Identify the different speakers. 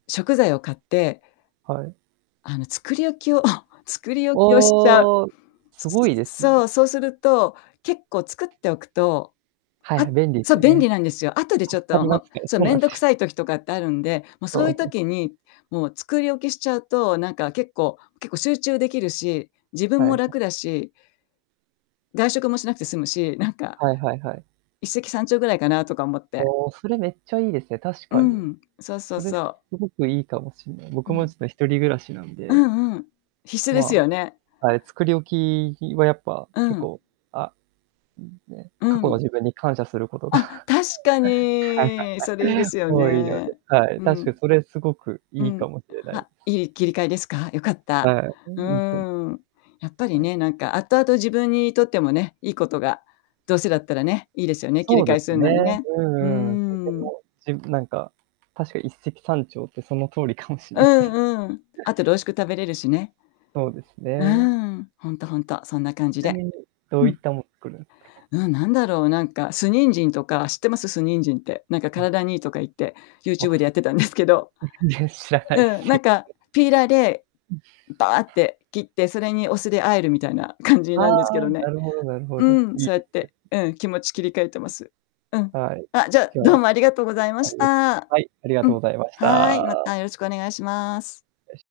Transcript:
Speaker 1: 食材を買って
Speaker 2: はい。
Speaker 1: あの、作り置きを 作り置きをしちゃう。
Speaker 2: おお、すごいですね。
Speaker 1: そう、そうすると、結構作っておくと、
Speaker 2: はいは
Speaker 1: あ
Speaker 2: い、便利で
Speaker 1: そ
Speaker 2: す
Speaker 1: う、
Speaker 2: よ
Speaker 1: 便利
Speaker 2: ね。
Speaker 1: なんですよ。後でちょ
Speaker 2: 助
Speaker 1: っ
Speaker 2: か
Speaker 1: と
Speaker 2: り
Speaker 1: も
Speaker 2: ま
Speaker 1: う、
Speaker 2: すけど、
Speaker 1: そう、
Speaker 2: そう
Speaker 1: 面
Speaker 2: なんすよ。
Speaker 1: 倒くさい時とかってあるんで、もうそ
Speaker 2: そ
Speaker 1: うい
Speaker 2: う
Speaker 1: う
Speaker 2: なん
Speaker 1: 時に、もう作り置きしちゃうと、なんか、結構結構集中できるし、自
Speaker 2: は
Speaker 1: 分
Speaker 2: いは
Speaker 1: も楽
Speaker 2: い。
Speaker 1: だし。外食もしなくて済むし、なんか
Speaker 2: はいはいはい。
Speaker 1: 一石三鳥ぐらいかなとか思って。
Speaker 2: おお。それめっちゃいいですね、確
Speaker 1: う
Speaker 2: かに。
Speaker 1: ん。そうそ
Speaker 2: そ
Speaker 1: う
Speaker 2: れ
Speaker 1: そ
Speaker 2: す
Speaker 1: う。
Speaker 2: ごくいいかもしれない。
Speaker 1: う
Speaker 2: 僕も
Speaker 1: ん。
Speaker 2: ちょっと一人暮らしなん
Speaker 1: う
Speaker 2: で。
Speaker 1: んうん。必須です
Speaker 2: ま
Speaker 1: よね。
Speaker 2: あ、あれ、作り置きはやっぱ、
Speaker 1: う
Speaker 2: 結
Speaker 1: ん。
Speaker 2: 構、あね、過
Speaker 1: う
Speaker 2: 去の
Speaker 1: ん。
Speaker 2: 自分に感謝することが、
Speaker 1: あ、確か
Speaker 2: はいはい
Speaker 1: に。それいいで
Speaker 2: はい。
Speaker 1: すよ
Speaker 2: 多いの
Speaker 1: ね。
Speaker 2: で。はい。
Speaker 1: う
Speaker 2: 確
Speaker 1: ん。
Speaker 2: かにそれすごく
Speaker 1: う
Speaker 2: いい
Speaker 1: ん。
Speaker 2: かもしれない。
Speaker 1: あ、いい切り替えですか？よかった。
Speaker 2: は
Speaker 1: う
Speaker 2: い、いいと
Speaker 1: ーん、やっぱり
Speaker 2: はい。
Speaker 1: ね、なんか後々自分にとってもね、いいことが、どうせだったらね、いいですよね、切
Speaker 2: そ
Speaker 1: り
Speaker 2: う
Speaker 1: 替
Speaker 2: で
Speaker 1: えす
Speaker 2: す
Speaker 1: る
Speaker 2: ね。
Speaker 1: のにね。
Speaker 2: うんう
Speaker 1: うー
Speaker 2: んうん。とて
Speaker 1: ん。
Speaker 2: もじなんか、確か一石三鳥って、その通りかもしれ
Speaker 1: う
Speaker 2: ない。
Speaker 1: んうん。あとで美味しく食べれるしね。
Speaker 2: そうです
Speaker 1: うー
Speaker 2: ね。
Speaker 1: ん。ほんとほんと。そんな感じ
Speaker 2: ちな
Speaker 1: で。
Speaker 2: みに、どういったものを作る
Speaker 1: うん、なんだろう。なんか、酢人参とか、知ってます？酢人参って。なんか
Speaker 2: [unintelligible]
Speaker 1: 体にいいとか言って、
Speaker 2: わ
Speaker 1: YouTube でやっ
Speaker 2: す。
Speaker 1: てたんですけど。
Speaker 2: 全然知らないで
Speaker 1: うん、
Speaker 2: す。
Speaker 1: なんか、ピーラーでバーっ
Speaker 2: [unintelligible]
Speaker 1: て切って、それにお酢で合えるみたいな感じ
Speaker 2: あ
Speaker 1: なんですけ
Speaker 2: あ、
Speaker 1: ど
Speaker 2: な
Speaker 1: ね。
Speaker 2: るほどなるほ
Speaker 1: う
Speaker 2: ど。
Speaker 1: ん、
Speaker 2: いい
Speaker 1: そうや
Speaker 2: で
Speaker 1: っ
Speaker 2: す
Speaker 1: て、
Speaker 2: ね。
Speaker 1: うん、気持ち切り替えてます。うん。
Speaker 2: はい。
Speaker 1: あ、じゃあ、
Speaker 2: じゃあ、
Speaker 1: どうもありがとうございま
Speaker 2: あ
Speaker 1: し
Speaker 2: り
Speaker 1: た。
Speaker 2: はい、ありが
Speaker 1: う
Speaker 2: とう
Speaker 1: ん、
Speaker 2: ございまし
Speaker 1: はい、
Speaker 2: た。
Speaker 1: またよろしくお願いします。
Speaker 2: よし。